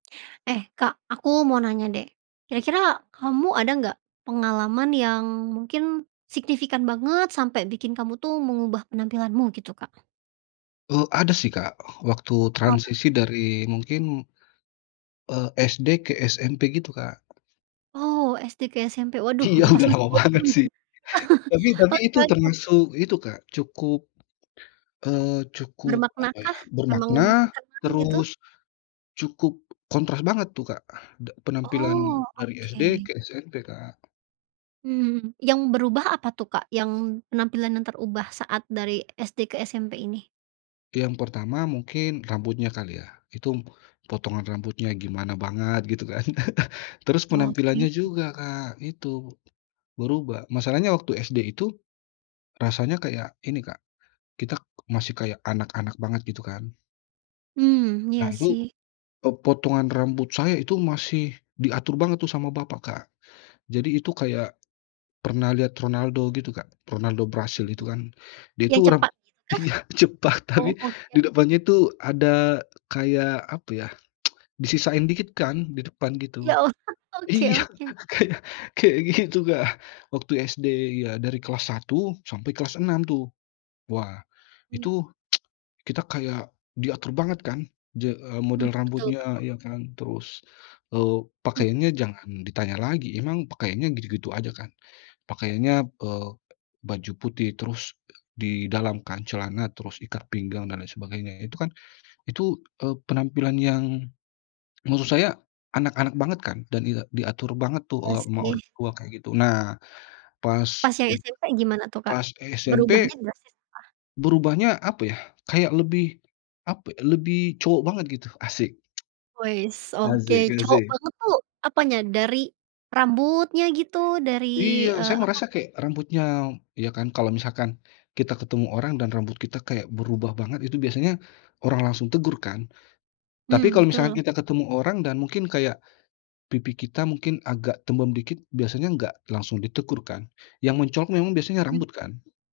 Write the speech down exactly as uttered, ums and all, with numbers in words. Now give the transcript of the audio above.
Eh, Kak aku mau nanya deh. Kira-kira kamu ada nggak pengalaman yang mungkin signifikan banget sampai bikin kamu tuh mengubah penampilanmu gitu, Kak? Eee, ada sih Kak, waktu Apa tuh? transisi dari mungkin eee, SD ke SMP gitu, Kak. Oh, SD ke SMP, waduh Iya, pas udah masih lama bocil banget nih. sih. Tapi tapi itu Oke oke. termasuk itu Kak cukup, eee, cukup, Bermakna apa ya, kah? Emang bermakna terkenang gitu? terus cukup kontras banget tuh Kak, d penampilan Oh, dari SD oke. ke SMP, Kak. Hmm, yang berubah apa tuh, Kak? Yang penampilan yang terubah saat dari SD ke SMP ini. Yang pertama mungkin rambutnya kali ya. itum potongan rambutnya gimana banget gitu kan. Terus Oke. penampilannya juga Kak itu, berubah. Masalahnya waktu SD itu rasanya kayak ini Kak, kita k masih kayak anak-anak banget gitu kan. Hmm, Nah iya itu, sih. eee, potongan rambut saya itu masih diatur banget tuh sama bapak, Kak. Jadi itu kayak, pernah lihat Ronaldo gitu, Kak? Ronaldo Brasil itu kan, dia Yang itu orang cepak itukah? iya, cepak Oh, tapi oke. di depannya tuh ada kayak, apa ya, disisain dikit kan di depan gitu. Ya Allah! Oke Iya, oke. kayak kayak gitu, Kak. Waktu SD iya, dari kelas satu sampai kelas enam tuh. Wah, Hmm. itu kita kayak diatur banget kan je eee, Hmm, model betul rambutnya, betul. iya kan terus, eee, Mmm. pakaiannya jangan ditanya lagi, emang pakaiannya gitu-gitu aja kan. Pakaiannya, eee, baju putih terus di dalam kan celana, terus ikat pinggang, dan lain sebagainya. Itu kan itu, eee, penampilan yang maksud saya anak-anak banget kan dan e diatur banget tuh, Iya eee, sama sih. orang tua kayak gitu. Nah, pas Pas yang SMP gimana tuh, Kak? pas SMP Berubahnya drastis ah? berubahnya, apa ya, kayak lebih, apa, lebih cowok banget gitu, asyik. Weis, oke. Asyik Cowok asyik. banget tuh apanya? Dari rambutnya gitu dari, Iya, eee, saya apa? merasa kayak rambutnya iya kan, kalau misalkan kita ketemu orang dan rambut kita kayak berubah banget, itu biasanya orang langsung tegur kan. Tapi Hmm, kalau misalkan betul. kita ketemu orang dan mungkin kayak pipi kita mungkin agak tembem dikit, biasanya nggak langsung ditegur kan, yang mencolok memang biasanya Hmm. rambut kan?